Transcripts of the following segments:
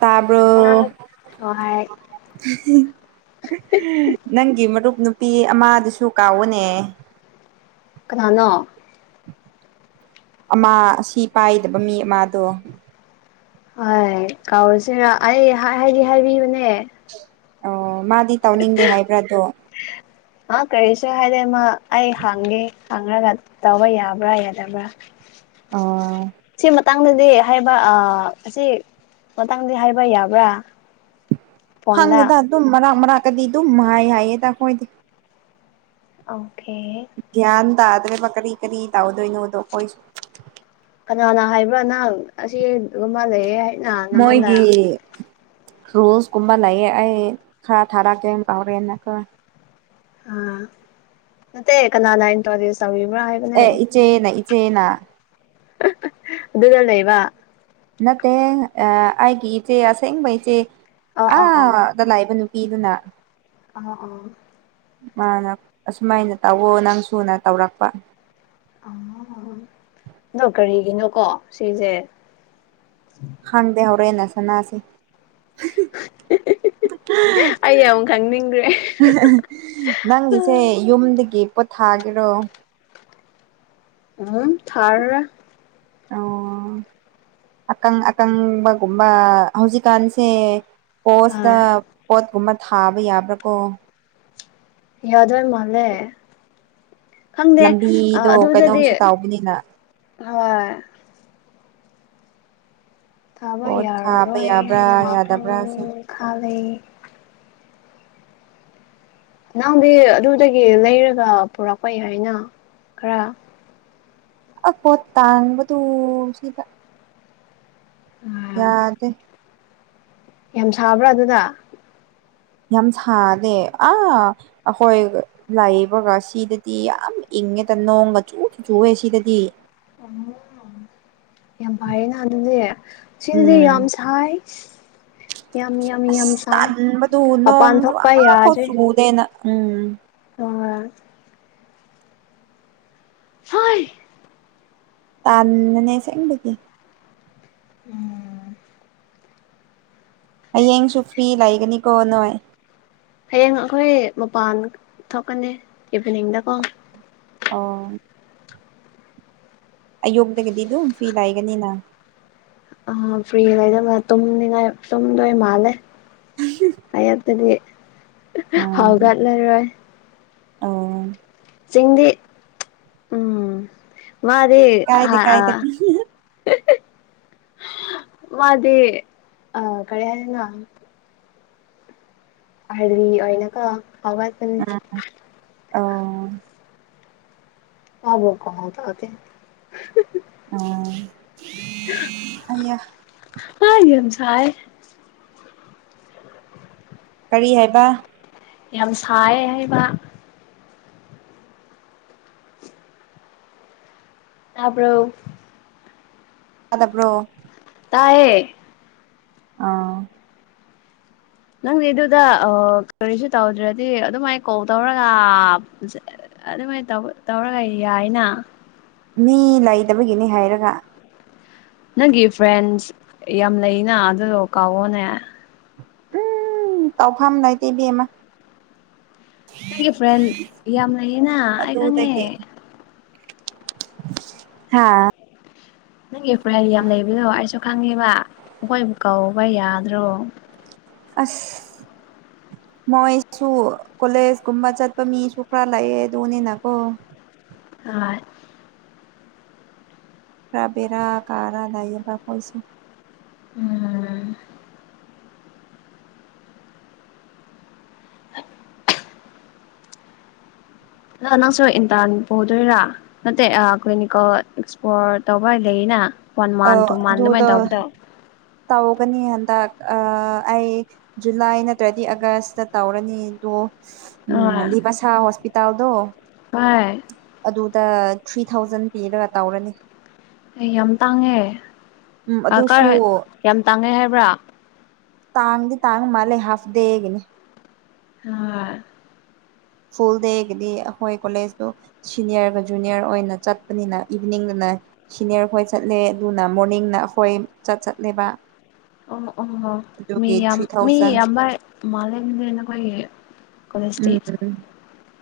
ꯇꯥꯕ꯭ꯔꯣ ꯍꯣꯏ ꯅꯪꯒꯤ ꯃꯔꯨꯞ ꯅꯨꯄꯤ ꯑꯃꯥꯗꯨꯁꯨ ꯀꯥꯎꯕꯅꯦ ꯀꯅꯅꯣ ꯑꯃꯥ ꯁꯤ ꯄꯥꯏꯗꯕ ꯃꯤ ꯑꯃꯗꯣ ꯍꯣꯏ ꯀꯥꯎꯔꯁꯤꯅ ꯑꯩ ꯍꯥꯏꯗꯤ ꯍꯥꯏꯕꯤꯕꯅꯦ ꯑꯣ ꯃꯥꯗꯤ ꯇꯧꯅꯤꯡꯗꯦ ꯍꯥꯏꯕ꯭ꯔꯥ ꯑꯗꯣ ꯑꯥ ꯀꯔꯤꯁꯨ ꯍꯥꯏꯗꯦ ꯃꯥ ꯑꯩ ꯍꯥꯡꯒꯦ ꯍꯪꯔꯒ ꯇꯧꯕ ꯌꯥꯕ꯭ꯔꯥ ꯌꯥꯗꯕ꯭ꯔꯥ ꯑꯣ ꯁꯦꯃ ꯃꯇꯥꯡꯗꯗꯤ ꯍꯥꯏꯕ ꯑꯥ ꯑꯁꯤ ꯃꯇꯥꯡꯗꯤ ꯍꯥꯏꯕ ꯌꯥꯕ꯭ꯔꯥ ꯐꯣꯟꯗ ꯇꯪꯗꯦꯗ ꯑꯗꯨꯝ ꯃꯔꯥꯛ ꯃꯔꯥꯛꯇꯗꯤ ꯑꯗꯨꯝ ꯃꯥꯏ ꯍꯥꯏꯌꯦꯗ ꯈꯣꯏꯗꯤ ꯑꯣꯀꯦ ꯇꯗ꯭ꯔꯦꯕ ꯀꯔꯤ ꯀꯔꯤ ꯇꯥꯎꯗꯣꯏꯅꯣꯗꯣ ꯀꯣꯏꯁꯨ ꯀꯅꯥꯅ ꯍꯥꯏꯕ꯭ꯔꯥ ꯅꯪ ꯑꯁꯤꯒꯨꯝꯕ ꯑꯃ ꯂꯩꯌꯦ ꯍꯥꯏꯅ ꯅꯪꯉꯣꯟꯗ ꯔꯨꯜꯁꯀꯨꯝꯕ ꯂꯩꯌꯦ ꯑꯩ ꯈꯔ ꯊꯥꯔꯛꯀꯦ ꯇꯧꯔꯤꯅꯦꯀꯣ ꯑꯥ ꯅꯠꯇꯦ ꯀꯅꯥꯅ ꯢꯟꯇ꯭ꯔꯣꯗꯤꯌꯨꯁ ꯇꯧ ꯑꯦ ꯏꯆꯦꯅ ꯏꯆꯦꯅꯥ ꯑꯗꯨꯗ ꯂꯩꯩꯕ ꯅꯠꯇꯦ ꯑꯥ ꯑꯩꯒꯤ ꯏꯆꯦ ꯑꯁꯦꯡꯕ ꯏꯆꯦ ꯑ ꯑ ꯑꯥꯗ ꯂꯩꯕ ꯅꯨ ꯄꯤꯗꯨꯅ ꯑꯥ ꯑꯥ ꯑꯣ ꯃꯥꯅ ꯑꯁꯨꯃꯥꯏꯅ ꯇꯧꯋꯣ ꯅꯪꯁꯨꯅ ꯇꯧꯔꯛꯄ [unintelligible] ꯑꯗꯣ ꯀꯔꯤꯒꯤꯅꯣꯀꯣ ꯁꯤꯖꯦ ꯈꯪꯗꯦ ꯍꯧꯔꯦꯟꯅ ꯁꯟꯅꯁꯦ [unintelligible] ꯑꯩ ꯌꯥꯝ ꯈꯪꯅꯤꯡꯈ꯭ꯔꯦ ꯅꯪꯒꯤꯁꯦ ꯌꯨꯝꯗꯒꯤ ꯄꯣꯊꯥꯒꯦꯔꯣ ꯍꯨꯝ ꯊꯥꯔꯔꯣꯢ ꯑꯣ ꯑꯀꯪ ꯑꯀꯪꯕꯒꯨꯝꯕ ꯍꯧꯖꯤꯛꯀꯥꯟꯁꯦ ꯄꯣꯁꯇ ꯑꯥ ꯄꯣꯠꯀꯨꯝꯕ ꯊꯥꯕ ꯌꯥꯕ꯭ꯔꯥ ꯀꯣ ꯌꯥꯗꯣꯏ ꯃꯥꯂꯦ ꯈꯪꯗꯦ ꯑꯥ ꯂꯝꯕꯤꯗꯣ ꯑꯗꯨꯗꯗꯤ ꯀꯩꯅꯣꯝꯁꯨ ꯇꯥꯎꯕꯅꯤꯅ ꯍꯣꯏ ꯊꯥꯕ ꯄꯣꯠ ꯊꯥꯕ ꯌꯥꯔꯔꯣꯏ ꯌꯥꯕ꯭ꯔꯥ ꯉꯥꯇꯪ ꯌꯥꯗꯕ꯭ꯔꯥꯁꯦ ꯈꯥꯂꯦ ꯅꯪꯗꯤ ꯑꯗꯨꯗꯒꯤ ꯂꯩꯔꯒ ꯄꯨꯔꯛꯄ ꯍꯥꯏꯅ ꯈꯔ ꯑꯁ ꯄꯣꯠ ꯇꯥꯡꯕꯗꯣ ꯁꯤꯗ ꯌꯥꯗꯦ ꯌꯥꯝ ꯁꯥꯕ꯭ꯔꯥ ꯑꯗꯨꯗ ꯌꯥꯝ ꯁꯥꯗꯦ ꯑꯥ ꯑꯩꯈꯣꯏ ꯂꯩꯕꯒ ꯁꯤꯗꯗꯤ ꯌꯥꯝ ꯏꯪ ꯏꯪꯉꯦꯗ ꯅꯣꯡ ꯆꯨꯗ ꯆꯨꯋꯦ ꯁꯤꯗꯗꯤ ꯎꯝ ꯌꯥꯝ ꯐꯌꯦꯅ ꯑꯗꯨꯗꯤ ꯁꯤꯗꯗꯤ ꯎꯝ ꯌꯥꯝ ꯁꯥꯏ ꯌꯥꯝ ꯌꯥꯝ ꯌꯥꯝ ꯑꯁ ꯁꯥꯏ ꯇꯟꯕꯗꯨ ꯃꯄꯥꯟ ꯅꯣꯡꯁꯨ ꯊꯣꯛꯄ ꯑꯃꯐꯥꯎ ꯌꯥꯗ꯭ꯔꯤ ꯆꯨꯗꯦꯅ ꯎꯝ ꯑꯥ ꯁꯋꯥꯢ ꯇꯥꯟꯕꯅꯦ ꯑꯁꯦꯡꯕꯒꯤ ꯎꯝ ꯍꯌꯦꯡꯁꯨ ꯐ꯭ꯔꯤ ꯂꯩꯒꯅꯤꯀꯣ ꯅꯣꯏ ꯍꯌꯦꯡ ꯑꯩꯈꯣꯏ ꯃꯄꯥꯟ ꯊꯣꯛꯀꯅꯤ ꯏꯚꯤꯅꯤꯡꯗꯀꯣ ꯑꯣ ꯑꯌꯣꯛꯛꯇꯒꯗꯤ ꯑꯗꯨꯝ ꯐꯤ ꯂꯥꯛꯒꯅꯤꯅ ꯑ ꯐ꯭ꯔꯤ ꯂꯩꯕꯗ ꯇꯨꯝꯅꯤꯡꯉꯥꯏ ꯇꯨꯝꯗꯣꯏ ꯃꯥꯜꯂꯦ ꯑꯌꯨꯛꯇꯗꯤ ꯎꯝ ꯍꯥꯎꯒꯠꯂꯔꯣꯏ ꯑꯣ ꯆꯤꯡꯗꯤ ꯎꯝ ꯃꯥꯗꯤ ꯀꯥꯏꯗꯦ ꯍꯥ ꯑ ꯀꯥꯏꯗꯦ ꯃꯥꯗꯤ ꯑ ꯀꯔꯤ ꯍꯥꯢꯁꯤꯔ ꯑꯥꯔꯂꯤ ꯑꯣꯢꯅ ꯀꯣ ꯍꯧꯒꯠꯄꯅꯦ ꯎꯝ ꯑꯣ ꯃꯥꯕꯨ ꯀꯃꯥꯢ ꯇꯧꯔꯒꯦ ꯑꯣ [inaudible] ꯍꯩꯌꯥ ꯑ ꯌꯥꯝ ꯁꯥꯏꯌꯦ ꯀꯔꯤ ꯍꯥꯏꯕ ꯌꯥꯝ ꯁꯥꯏꯌꯦ ꯍꯥꯏꯕ ꯇꯕ꯭ꯔꯣ ꯇꯥꯗꯕ꯭ꯔꯣ ꯇꯥꯢꯌꯦ ꯑꯥ ꯅꯪꯗꯤ ꯑꯗꯨꯗ ꯑ ꯀꯔꯤꯁꯨ ꯇꯧꯗ꯭ꯔꯗꯤ ꯑꯗꯨꯃꯥꯏꯅ ꯀꯣꯜ ꯇꯧꯔꯒ ꯑꯗꯨꯃꯥꯏꯅ ꯇꯧ ꯇꯧꯔꯒ ꯌꯥꯏꯅ ꯃꯤ ꯂꯩꯇꯕꯒꯤꯅꯦ ꯍꯥꯏꯔꯒ ꯅꯪꯒꯤ ꯐ꯭ꯔꯦꯟꯁ ꯌꯥꯝ ꯂꯩꯅ ꯑꯗꯨꯗꯣ ꯀꯥꯎꯑꯣꯅꯦ ꯎꯝ ꯇꯥꯎꯐꯝ ꯂꯩꯇꯦ ꯏꯕꯦꯝꯃ ꯅꯪꯒꯤ ꯐ꯭ꯔꯦꯟ ꯌꯥꯝ ꯂꯩꯌꯦꯅ ꯑꯩ ꯈꯪꯉꯦ ꯍꯥꯥ ꯅꯪꯒꯤ ꯐꯔꯦꯟ ꯌꯥꯝ ꯂꯩꯕꯗꯣ ꯑꯩꯁꯨ ꯈꯪꯉꯦꯕ ꯃꯈꯣꯏꯕꯨ ꯀꯧꯕ ꯌꯥꯗ꯭ꯔꯣ ꯑꯁ ꯃꯣꯏꯁꯨ ꯀꯣꯂꯦꯖꯀꯨꯝꯕ ꯆꯠꯄ ꯃꯤꯁꯨ ꯈꯔ ꯂꯩꯌꯦ ꯑꯗꯨꯅꯤꯅꯀꯣ ꯑꯥꯟ ꯈꯔ ꯕꯦꯔ ꯀꯥꯔꯥ ꯂꯥꯏꯌꯦꯕ ꯃꯣꯏꯁꯤ ꯎꯝ [inaudible] ꯅ ꯅꯪꯁꯨ ꯏꯟꯇꯥꯟ ꯄꯨꯗꯣꯏꯔꯥ ꯅꯠꯇꯦ ꯑꯩꯈꯣꯏꯅꯤꯀꯣ ꯑꯦꯛꯁꯄ꯭ꯂꯣꯔ ꯇꯧꯕ ꯂꯩꯌꯦꯅ ꯑ ꯑꯗꯨꯗꯣ ꯇꯧꯒꯅꯤ ꯍꯟꯗꯛ ꯑ ꯑꯩ ꯖꯨꯂꯥꯏ ꯅꯠꯇ꯭ꯔꯗꯤ ꯑꯥꯒꯁꯇ ꯇꯧꯔꯅꯤꯗꯣ ꯎꯝ ꯍꯣꯏ ꯂꯤꯕꯁ ꯍꯣꯁꯄꯤꯇꯥꯜꯗꯣ ꯍꯣꯏ ꯑ ꯊ꯭ꯔꯤ ꯊꯥꯎꯖꯟ ꯄꯤꯔꯒ ꯇꯧꯔꯅꯤ ꯑꯩ ꯌꯥꯝ ꯇꯥꯡꯉꯦ ꯎꯝ ꯑꯗꯨꯁꯨ ꯑꯀꯔ ꯌꯥꯝ ꯇꯥꯡꯉꯦ ꯍꯥꯏꯕ꯭ꯔꯥ ꯇꯥꯡꯗꯤ ꯇꯥꯡꯕ ꯃꯥꯜꯂꯦ ꯍꯥꯐꯗꯦꯒꯤꯅꯤ ꯁꯥꯔ ꯐꯨꯜ ꯗꯦꯒꯗꯤ ꯑꯩꯈꯣꯏ ꯀꯣꯂꯦꯖꯇꯣ ꯁꯤꯅꯤꯌꯔꯒ ꯖꯨꯅꯤꯌꯔ ꯑꯣꯏꯅ ꯆꯠꯄꯅꯤꯅ ꯏꯚꯅꯤꯡꯗꯅ ꯅ ꯁꯤꯅꯤꯌꯔ ꯈꯣꯏ ꯆꯠꯂꯦ ꯑꯗꯨꯅ ꯃꯣꯔꯅꯤꯡꯅ ꯑꯩꯈꯣꯏ ꯆꯠ ꯆꯠꯂꯦꯕ ꯑꯣ ꯑꯣ ꯑꯣ ꯃꯤ ꯑꯗꯨꯒꯤ ꯌꯥꯝ ꯊ꯭ꯔꯤ ꯃꯤ ꯊꯥꯎꯖꯟ ꯌꯥꯝꯕꯔ ꯃꯥꯂꯦꯅꯦ ꯅꯈꯣꯏꯒꯤ ꯀꯣꯂꯦꯖꯇꯤ ꯎꯝ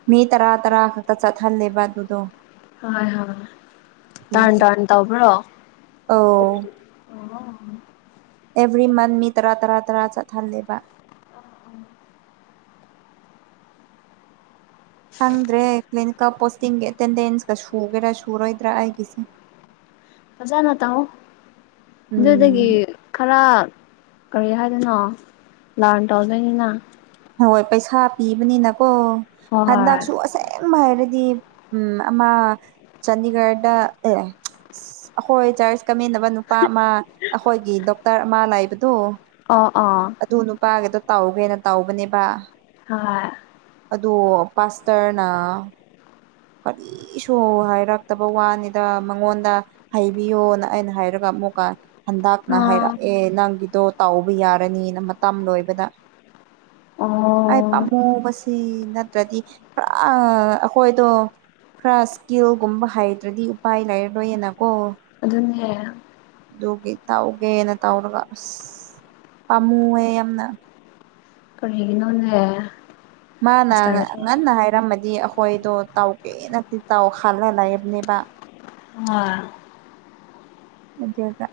ꯃꯤ ꯇꯔꯥ ꯇꯔꯥ ꯈꯛꯇ ꯆꯠꯍꯜꯂꯦꯕ ꯑꯗꯨꯗꯣ ꯍꯣꯏ ꯍꯣꯏ ꯇꯥꯟ ꯇꯥꯟ ꯇꯧꯕ꯭ꯔꯣ ꯑꯧ ꯑꯩꯒꯤ ꯑꯍꯥ ꯑꯦꯕ꯭ꯔꯤ ꯃꯟ ꯃꯤ ꯇꯔꯥ ꯇꯔꯥ ꯇꯔꯥ ꯆꯠꯍꯜꯂꯦꯕ ꯎꯝ ꯈꯪꯗ꯭ꯔꯦ ꯂꯤꯟꯀꯝꯄꯣꯁ ꯇꯤꯡꯒꯤ ꯑꯦꯇꯦꯟꯗꯦꯟꯁꯀ ꯁꯨꯒꯦꯔꯥ ꯁꯨꯔꯣꯏꯗ꯭ꯔꯥ ꯑꯩꯒꯤꯁꯦ ꯐꯖꯅ ꯇꯥꯣ ꯎꯝ ꯑꯗꯨꯗꯒꯤ ꯈꯔ ꯀꯔꯤ ꯍꯥꯏꯗꯣꯏꯅꯣ ꯂꯥꯟ ꯇꯧꯗꯣꯏꯅꯤꯅ ꯍꯣꯏ ꯄꯩꯁꯥ ꯄꯤꯕꯅꯤꯅꯀꯣ ꯍꯣꯏ ꯍꯟꯗꯛꯁꯨ ꯑꯁꯦꯡꯕ ꯍꯥꯏꯔꯗꯤ ꯗꯤ ꯎꯝ ꯑꯃ ꯆꯥꯟꯗꯤꯒꯔꯗ ꯑꯦ ꯑꯩꯈꯣꯏ ꯆꯥ꯭ꯔꯁ ꯀꯃꯤꯟꯅꯕ ꯅꯨꯄꯥ ꯑꯃ ꯑꯩꯈꯣꯏꯒꯤ ꯗꯣꯛꯇꯔ ꯑꯃ ꯂꯥꯏꯕꯗꯨ ꯑꯣ ꯑꯣ ꯑꯗꯨ ꯅꯨꯄꯥꯒꯤꯗꯣ ꯇꯥꯎꯕꯅꯦꯅ ꯇꯧꯕꯅꯦꯕ ꯍꯥ ꯑꯗꯣ ꯄꯥꯁꯇꯔꯅ ꯀꯔꯤꯁꯨ ꯍꯥꯏꯔꯛꯇꯕ ꯋꯥꯅꯤꯗ ꯃꯉꯣꯟꯗ ꯍꯥꯏꯕꯤꯌꯣꯅ ꯑꯩꯅ ꯍꯥꯏꯔꯒ ꯑꯃꯨꯀꯥ ꯍꯟꯗꯛꯅ ꯑꯣ ꯍꯥꯏꯔꯛꯑꯦ ꯅꯪꯒꯤꯗꯣ ꯇꯥꯎꯕ ꯌꯥꯔꯅꯤꯅ ꯃꯇꯝ ꯂꯣꯏꯕꯗ ꯑꯩ ꯄꯥꯝꯃꯨꯕꯁꯤ ꯅꯠꯇ꯭ꯔꯗꯤ ꯄꯨꯔꯥ ꯑꯩꯈꯣꯏꯗꯣ ꯈꯔꯥ ꯁ꯭ꯀꯤꯜꯒꯨꯝꯕ ꯍꯩꯇ꯭ꯔꯗꯤ ꯎꯄꯥꯏ ꯂꯩꯥꯏꯔꯔꯣꯏꯌꯦꯅꯀꯣ ꯑꯗꯨꯟꯅ ꯑꯗꯨꯒꯤ ꯇꯧꯒꯦꯅ ꯇꯧꯔꯒ ꯑꯁ ꯄꯥꯝꯃꯨꯑꯦ ꯌꯥꯝꯅ ꯀꯔꯤꯒꯤꯅꯣꯅꯦ ꯃꯥꯅ ꯄꯥꯁꯇꯔꯁꯦ ꯍꯣꯏ ꯉꯟꯅ ꯍꯥꯏꯔꯝꯃꯗꯤ ꯑ ꯍꯣꯏꯗꯣ ꯇꯧꯒꯦ ꯅꯗꯤ ꯇꯥꯎ ꯈꯜꯂ ꯂꯩꯕꯅꯦꯕ ꯉꯥ ꯑꯗꯨꯗ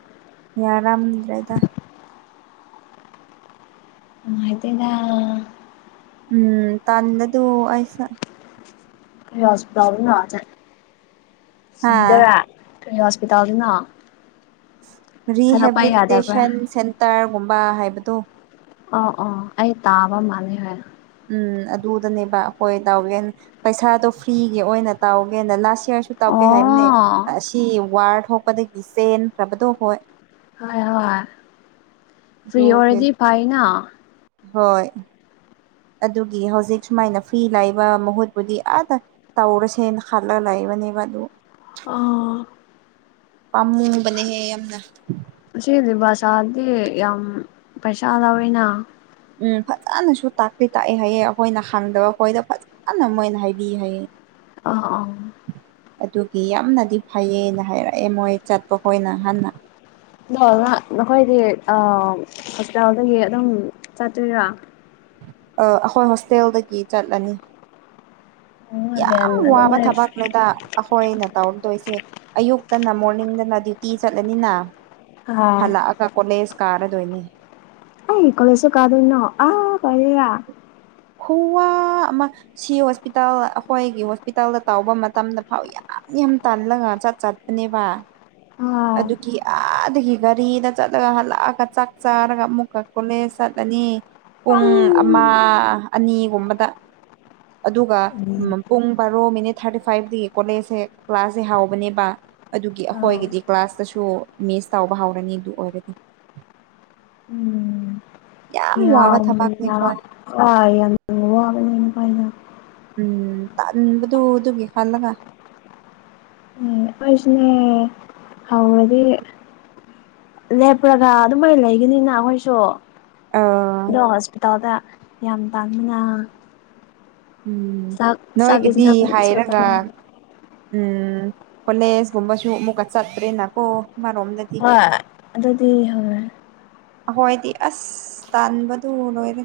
ꯌꯥꯔꯝꯗ꯭ꯔꯦꯗ ꯅꯨꯉꯥꯏꯇꯦꯗ ꯎꯝ ꯇꯜꯕꯗꯨꯣ ꯑꯩꯁ ꯀꯔꯤ ꯍꯣꯁꯄꯤꯇꯥꯜꯗ ꯅꯥꯗꯦ ꯍꯥ ꯁꯤꯗꯣꯔꯥ ꯀꯔꯤ ꯍꯣꯁꯄꯤꯇꯥꯜꯗꯅꯣ ꯍꯥꯏꯗꯣꯛꯄ ꯌꯥꯗꯕ꯭ꯔꯥ ꯔꯤꯍꯦꯕꯤꯂꯤꯇꯦꯁꯟ ꯁꯦꯟꯇꯔꯒꯨꯝꯕ ꯍꯥꯏꯕꯗꯨ ꯑꯣ ꯑꯣ ꯑꯩ ꯇꯥꯕ ꯃꯥꯥꯟꯂꯦ ꯍꯣꯏꯕ ꯎꯝ ꯑꯗꯨꯗꯅꯦꯕ ꯍꯣꯏ ꯇꯧꯒꯦꯅ ꯄꯩꯁꯥꯗꯣ ꯐ꯭ꯔꯤꯒꯤ ꯑꯣꯏꯅ ꯇꯧꯒꯦꯅ ꯂꯥꯁ ꯀꯌꯥꯔꯁꯨ ꯇꯧꯗꯦ ꯍꯥꯏꯕꯅꯦ ꯑꯣ ꯑꯁꯤ ꯋꯥꯔ ꯊꯣꯛꯄꯗꯒꯤ ꯆꯦꯟꯈ꯭ꯔꯕꯗꯣ ꯍꯣꯏ ꯍꯣꯢ ꯍꯣꯢ ꯐ꯭ꯔꯤ ꯑꯗꯨꯒꯤ ꯑꯣꯢꯔꯗꯤ ꯐꯩꯌꯦꯅ ꯍꯣꯏ ꯑꯗꯨꯒꯤ ꯍꯧꯖꯤꯛ ꯁꯨꯃꯥꯏꯅ ꯐ꯭ꯔꯤ ꯂꯩꯕ ꯃꯍꯨꯠꯄꯨꯗꯤ ꯑꯥꯗ ꯇꯧꯔꯁꯦꯅ ꯈꯜꯂꯒ ꯂꯩꯕ ꯃꯅꯦꯕ ꯑꯗꯨ ꯑ ꯄꯥꯝꯃꯨꯕꯅꯦꯍꯦ ꯌꯥꯝꯅ ꯅꯍꯥꯟꯁꯦ ꯌꯥꯝ ꯄꯩꯁꯥ ꯂꯧꯋꯦꯅ ꯎꯝ ꯐꯖꯅꯁꯨ ꯇꯥꯛꯇꯤ ꯇꯥꯛꯑꯦ ꯍꯥꯏꯌꯦ ꯑꯩꯈꯣꯏꯅ ꯈꯪꯗꯕ ꯑꯩꯈꯣꯏꯗ ꯐꯖꯅ ꯃꯣꯏꯅ ꯍꯥꯏꯕꯤ ꯍꯥꯏꯌꯦ ꯑꯣ ꯑꯣ ꯑꯗꯨꯒꯤ ꯌꯥꯝꯅꯗꯤ ꯐꯩꯌꯦꯅ ꯍꯥꯏꯔꯛꯑꯦ ꯃꯣꯏ ꯆꯠꯄ ꯈꯣꯏꯅ ꯍꯥꯟꯅ ꯑꯗꯣ ꯉꯥ ꯅꯈꯣꯏꯗꯤ ꯑ ꯍꯣꯁꯄꯤꯇꯥꯜꯗꯒꯤ ꯑꯗꯨꯝ ꯆꯠꯇꯣꯏꯔꯥ ꯑ ꯑꯩꯈꯣꯏ ꯍꯣꯁꯇꯦꯜꯗꯒꯤ ꯆꯠꯂꯅꯤ ꯔꯦꯟ ꯌꯥꯝ ꯋꯥꯕ ꯑꯗꯨꯃꯥꯏ ꯊꯕꯛꯅꯦꯗ ꯑꯩꯈꯣꯏꯅ ꯇꯧꯗꯣꯏꯁꯦ ꯑꯌꯨꯛꯇꯅ ꯃꯣꯔꯅꯤꯡꯗꯅ ꯗ꯭ꯌꯨꯇꯤ ꯆꯠꯂꯅꯤꯅ ꯑꯥ ꯍꯜꯂꯛꯑꯒ ꯀꯣꯂꯦꯖ ꯀꯥꯔꯗꯣꯏꯅꯦ ꯑꯩꯏ ꯀꯣꯂꯦꯖꯁꯨ ꯀꯥꯗꯣꯢꯅꯣ ꯑ ꯀꯔꯤꯔ ꯈꯨꯋꯥ ꯑꯃ ꯁꯤ ꯍꯣꯁꯄꯤꯇꯥꯜ ꯑꯩꯈꯣꯏꯒꯤ ꯍꯣꯁꯄꯤꯇꯥꯜꯗ ꯇꯧꯕ ꯃꯇꯝꯗ ꯐꯥꯎ ꯌꯥꯝ ꯌꯥꯝ ꯇꯥꯜꯂꯒ ꯆꯥꯠ ꯆꯥꯠꯄꯅꯦꯕ ꯑꯥ ꯑꯗꯨꯒꯤ ꯑ ꯑꯗꯨꯒꯤ ꯒꯥꯔꯤꯗ ꯆꯠꯂꯒ ꯍꯜꯂꯛꯑꯒ ꯆꯥꯛ ꯆꯥꯔꯒ ꯑꯃꯨꯛꯀ ꯀꯣꯂꯦꯖ ꯆꯠꯂꯅꯤ ꯄꯨꯡ ꯑꯃ ꯑꯅꯤꯒꯨꯝꯕꯗ ꯑꯗꯨꯒ ꯎꯝ ꯄꯨꯡ ꯕꯥꯔꯣ ꯃꯤꯅꯤꯠ ꯊꯥꯔꯇꯤ ꯐꯥꯏꯚꯇꯒꯤ ꯀꯣꯂꯦꯖꯁꯦ ꯀ꯭ꯂꯥꯁꯁꯦ ꯍꯧꯕꯅꯦꯕ ꯑꯗꯨꯒꯤ ꯑꯩꯈꯣꯏꯒꯤꯗꯤ ꯀ꯭ꯂꯥꯁꯇꯁꯨ ꯃꯤꯁ ꯇꯧꯕ ꯍꯧꯔꯅꯤ ꯑꯗꯨ ꯑꯣꯏꯔꯗꯤ ꯋꯥꯕ ꯌꯥꯝ ꯊꯕꯛꯅꯤ ꯌꯥꯝ ꯑꯩꯈꯣꯏ ꯋꯥꯢ ꯌꯥꯝ ꯋꯥꯒꯅꯤ ꯍꯥꯢꯅ ꯎꯝ ꯇꯜꯕꯗꯨ ꯑꯗꯨꯒꯤ ꯈꯜꯂꯒ ꯑꯈꯣꯏꯁꯨꯅꯦ ꯍꯧꯔꯗꯤ ꯂꯦꯞꯔꯒ ꯑꯗꯨꯃꯥꯏꯅ ꯂꯩꯒꯅꯤꯅ ꯑꯩꯈꯣꯏꯁꯨ ꯑ ꯑꯗꯣ ꯍꯣꯁꯄꯤꯇꯥꯜꯗ ꯌꯥꯝ ꯇꯥꯡꯃꯤꯅ ꯎꯝ ꯅꯣꯏꯒꯤꯗꯤ ꯌꯦꯟꯁꯥꯡꯁꯨ ꯍꯥꯏꯔꯒ ꯇꯥꯡꯕꯅ ꯎꯝ ꯀꯣꯂꯦꯁ ꯒꯨꯝꯕꯁꯨꯨ ꯑꯃꯨꯀ ꯆꯠꯄꯅꯤꯅꯥꯀꯣ ꯍꯣꯏ ꯑꯗꯨꯗꯤ ꯍꯣꯏ ꯑꯩꯈꯣꯏꯗꯤ ꯑꯁ ꯇꯥꯟꯕꯗꯨ ꯂꯣꯏꯔꯦ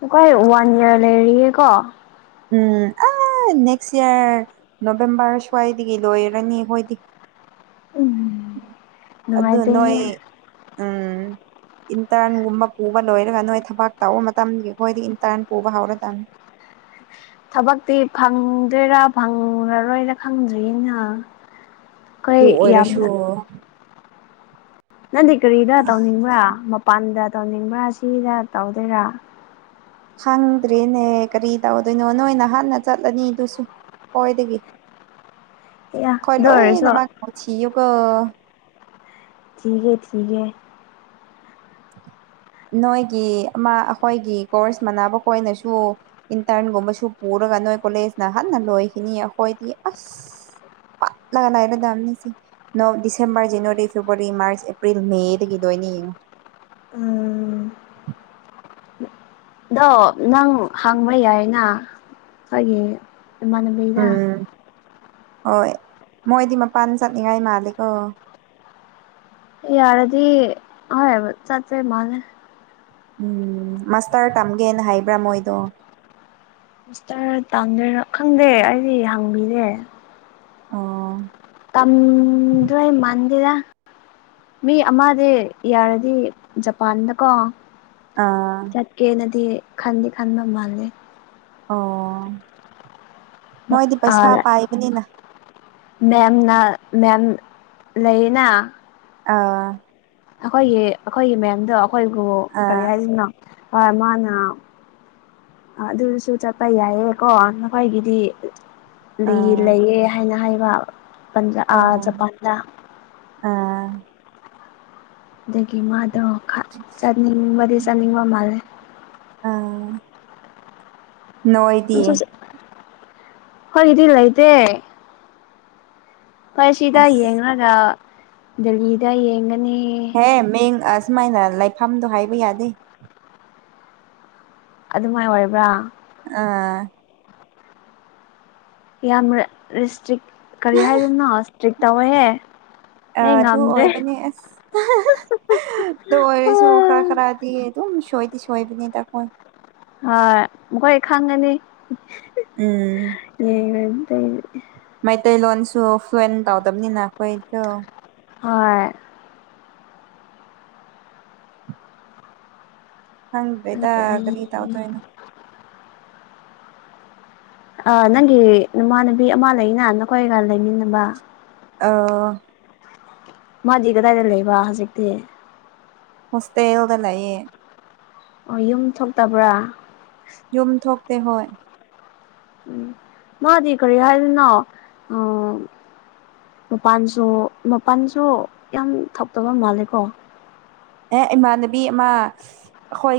ꯃꯈꯣꯏ ꯋꯥꯟ ꯏꯌꯥꯔ ꯂꯩꯔꯤꯌꯦ ꯀꯣ ꯎꯝ ꯑꯥ ꯑ ꯅꯦꯛꯁ ꯏꯌꯥꯔ ꯅꯣꯕꯦꯝꯕꯔ ꯁ꯭ꯋꯥꯏꯗꯒꯤ ꯂꯣꯏꯔꯅꯤ ꯍꯣꯏꯗꯤ ꯎꯝ ꯑꯗꯨ ꯅꯣꯏ ꯅꯨꯡꯉꯥꯏꯇꯦꯍꯦ ꯎꯝ ꯏꯟꯇꯔꯟꯒꯨꯝꯕ ꯄꯨꯕ ꯂꯣꯏꯔꯒ ꯅꯣꯏ ꯊꯕꯛ ꯇꯧꯕ ꯃꯇꯝꯒꯤ ꯑꯩꯈꯣꯏꯗꯤ ꯏꯟꯇꯔꯟ ꯄꯨꯕ ꯍꯧꯔꯗꯕꯅꯤ [inaudible] ꯊꯕꯛꯇꯤ ꯐꯪꯗꯣꯏꯔꯥ ꯐꯪꯉꯔꯣꯏꯔ ꯈꯪꯗ꯭ꯔꯤꯅ ꯑꯩꯈꯣꯏ ꯑꯗꯨ ꯑꯣꯏꯔꯁꯨ ꯌꯥꯝꯅ ꯅꯪꯗꯤ ꯀꯔꯤꯗ ꯇꯧꯅꯤꯡꯕ꯭ꯔꯥ ꯃꯄꯥꯟꯗ ꯇꯧꯅꯤꯡꯕ꯭ꯔꯥ ꯁꯤꯗ ꯇꯧꯗꯣꯏꯔꯥ ꯍꯥꯡꯗ꯭ꯔꯦꯅꯦ ꯀꯔꯤ ꯇꯧꯗꯣꯏꯅꯣ ꯅꯣꯏꯅ ꯍꯥꯟꯅ ꯆꯠꯂꯅꯤ ꯑꯗꯨꯁꯨ ꯈꯣꯏꯗꯒꯤ ꯌꯥ ꯑꯈꯣꯏ ꯑꯗꯨ ꯑꯣꯏꯔꯁꯨ ꯂꯣꯏꯅꯃꯛ ꯄꯨꯟꯁꯤꯌꯣꯀꯣ ꯊꯤꯒꯦ ꯊꯤꯒꯦ [inaudible] ꯅꯣꯏꯒꯤ ꯑꯃ ꯑꯩꯈꯣꯏꯒꯤ ꯀꯣꯔꯁ ꯃꯅꯕ ꯈꯣꯏꯅꯁꯨ ꯏꯟꯇꯔꯟꯒꯨꯝꯕꯁꯨ ꯄꯨꯔ ꯒꯥ ꯅꯣꯏ ꯀꯣꯂꯦꯖꯅ ꯍꯥꯟꯅ ꯂꯣꯏꯈꯤꯅꯤ ꯑꯈꯣꯏꯗꯤ ꯑꯁ ꯄꯠꯂ ꯂꯩꯒꯗꯝꯅꯤ ꯂꯧ December January February March April ꯃꯦꯗꯒꯤ ꯂꯣꯏꯅ ꯌꯦꯡꯉꯨ ꯎꯝ ꯑꯗꯣ ꯅꯪ ꯍꯪꯕ ꯌꯥꯏꯅ ꯑꯩꯈꯣꯏꯒꯤ ꯅꯃꯥꯟꯅꯕꯤꯗ ꯎꯝ ꯍꯣꯏ ꯃꯣꯏꯗꯤ ꯃꯄꯥꯟ ꯆꯠꯅꯤꯡꯉꯥꯏ ꯃꯥꯜꯂꯦꯀꯣ ꯌꯥꯔꯗꯤ ꯍꯣꯢ ꯆꯠꯄꯩ ꯃꯥꯜꯂꯦ ꯎꯝ ꯃꯥꯁꯇꯔ ꯇꯝꯒꯦꯅ ꯍꯥꯏꯕ꯭ꯔꯥ ꯃꯣꯏꯗꯣ ꯃꯁꯇꯔ ꯇꯝꯒꯦꯔ ꯈꯪꯗꯦ ꯑꯩꯗꯤ ꯍꯪꯕꯤꯗꯦ ꯑꯣ ꯇꯝꯗꯣꯢ ꯃꯥꯟꯗꯦꯗ ꯃꯤ ꯑꯃꯗ ꯌꯥꯔꯗꯤ ꯖꯄꯥꯟꯗꯀꯣ ꯑꯥ ꯆꯠꯀꯦꯅꯗꯤ ꯈꯟꯗꯤ ꯈꯟꯕ ꯃꯥꯜꯂꯦ ꯑꯣ ꯅꯣꯏꯗꯤ ꯄꯩꯁꯥ ꯄꯥꯏꯕꯅꯤꯅ ꯃꯦꯝꯅ ꯃꯦꯝ ꯂꯩꯌꯦꯅ ꯑꯥ ꯑꯩꯈꯣꯏꯒꯤ ꯑꯩꯈꯣꯏꯒꯤ ꯃꯦꯝꯗꯣ ꯑꯩꯈꯣꯏꯕꯨ ꯀꯔꯤ ꯑꯥ ꯍꯥꯏꯁꯤꯅꯣ ꯃꯥꯅ ꯑꯗꯨꯁꯨ ꯁꯨꯝ ꯆꯠꯄ ꯌꯥꯏꯌꯦ ꯀꯣ ꯅꯈꯣꯏꯒꯤꯗꯤ ꯂꯩ ꯑꯥ ꯂꯩꯌꯦ ꯍꯥꯏꯅ ꯍꯥꯏꯕ ꯄꯟꯥꯖ ꯑ ꯑꯣ ꯖꯄꯥꯟꯗ ꯑꯥ ꯑꯗꯨꯒꯤ ꯃꯥꯗꯣ ꯆꯠꯅꯤꯡꯕꯗꯤ ꯆꯠꯅꯤꯡꯕ ꯃꯥꯜꯂꯦ ꯑꯥ ꯅꯣꯏꯗꯤ ꯑꯈꯣꯏꯒꯤꯗꯤ ꯂꯩꯇꯦ ꯍꯣꯢ ꯁꯤꯗ ꯑꯁ ꯌꯦꯡꯔꯒ ꯗꯦꯍꯤꯗ ꯌꯦꯡꯒꯦ ꯍꯦ ꯃꯤꯡ ꯑꯁꯨꯃꯥꯏꯅ ꯂꯩꯐꯝꯗꯣ ꯍꯥꯏꯕ ꯌꯥꯗꯦ ꯑꯗꯨꯃꯥꯏꯅ ꯑꯣꯏꯔꯕ꯭ꯔꯥ ꯑꯥ ꯌꯥꯝꯅ ꯔꯤꯁꯇ꯭ꯔꯤꯛ ꯀꯔꯤ ꯍꯥꯏꯗꯣꯅꯣ ꯏꯁꯇ꯭ꯔꯤꯛ ꯇꯧꯋꯦꯍꯦ ꯑ ꯑꯩ ꯑꯗꯨ ꯉꯝꯗ꯭ꯔꯦ ꯑꯣꯏꯕꯅꯦ ꯑꯁ ꯑꯗꯨ ꯑꯣꯏꯔꯁꯨ ꯈꯔ ꯍꯣꯏ ꯈꯔꯗꯤ ꯑꯗꯨꯝ ꯁꯣꯏꯗꯤ ꯁꯣꯏꯕꯅꯤ ꯑꯈꯣꯏ ꯍꯣꯏ ꯃꯈꯣꯏ ꯈꯪꯒꯅꯤ ꯎꯝ ꯑꯝ ꯃꯩꯇꯩ ꯂꯣꯟꯁꯨ ꯐ꯭ꯂꯨꯌꯦꯟ ꯇꯧꯗꯕꯅꯤꯅ ꯑꯩꯈꯣꯏꯗꯣ ꯍꯣꯢ ꯈꯪꯗꯦꯗ ꯈꯪꯗꯔꯤ ꯀꯔꯤ ꯇꯧꯗꯣꯢꯅꯣ ꯑ ꯅꯪꯒꯤ ꯅꯃꯥꯟꯅꯕꯤ ꯑꯃ ꯂꯩꯅ ꯅꯈꯣꯏꯒ ꯂꯩꯃꯤꯟꯅꯕ ꯑ ꯃꯥꯗꯤ ꯀꯗꯥꯏꯗ ꯂꯩꯕ ꯍꯨꯖꯤꯛꯇꯤ ꯍꯣꯁꯇꯦꯟꯗ ꯂꯩꯌꯦ ꯑꯣ ꯌꯨꯝ ꯊꯣꯛꯇꯕ꯭ꯔꯥ ꯌꯨꯝ ꯊꯣꯛꯇꯦ ꯍꯣꯏ ꯎꯝ ꯃꯥꯗꯤ ꯀꯔꯤ ꯍꯥꯏꯗꯣꯢꯅꯣ ꯑ ꯃꯄꯜꯁꯨ ꯃꯄꯜꯁꯨ ꯌꯥꯝ ꯊꯣꯛꯇꯕ ꯃꯥꯜꯂꯦꯀꯣ ꯑꯦ ꯏꯃꯥꯟꯅꯕꯤ ꯑꯃ ꯑꯈꯣꯏ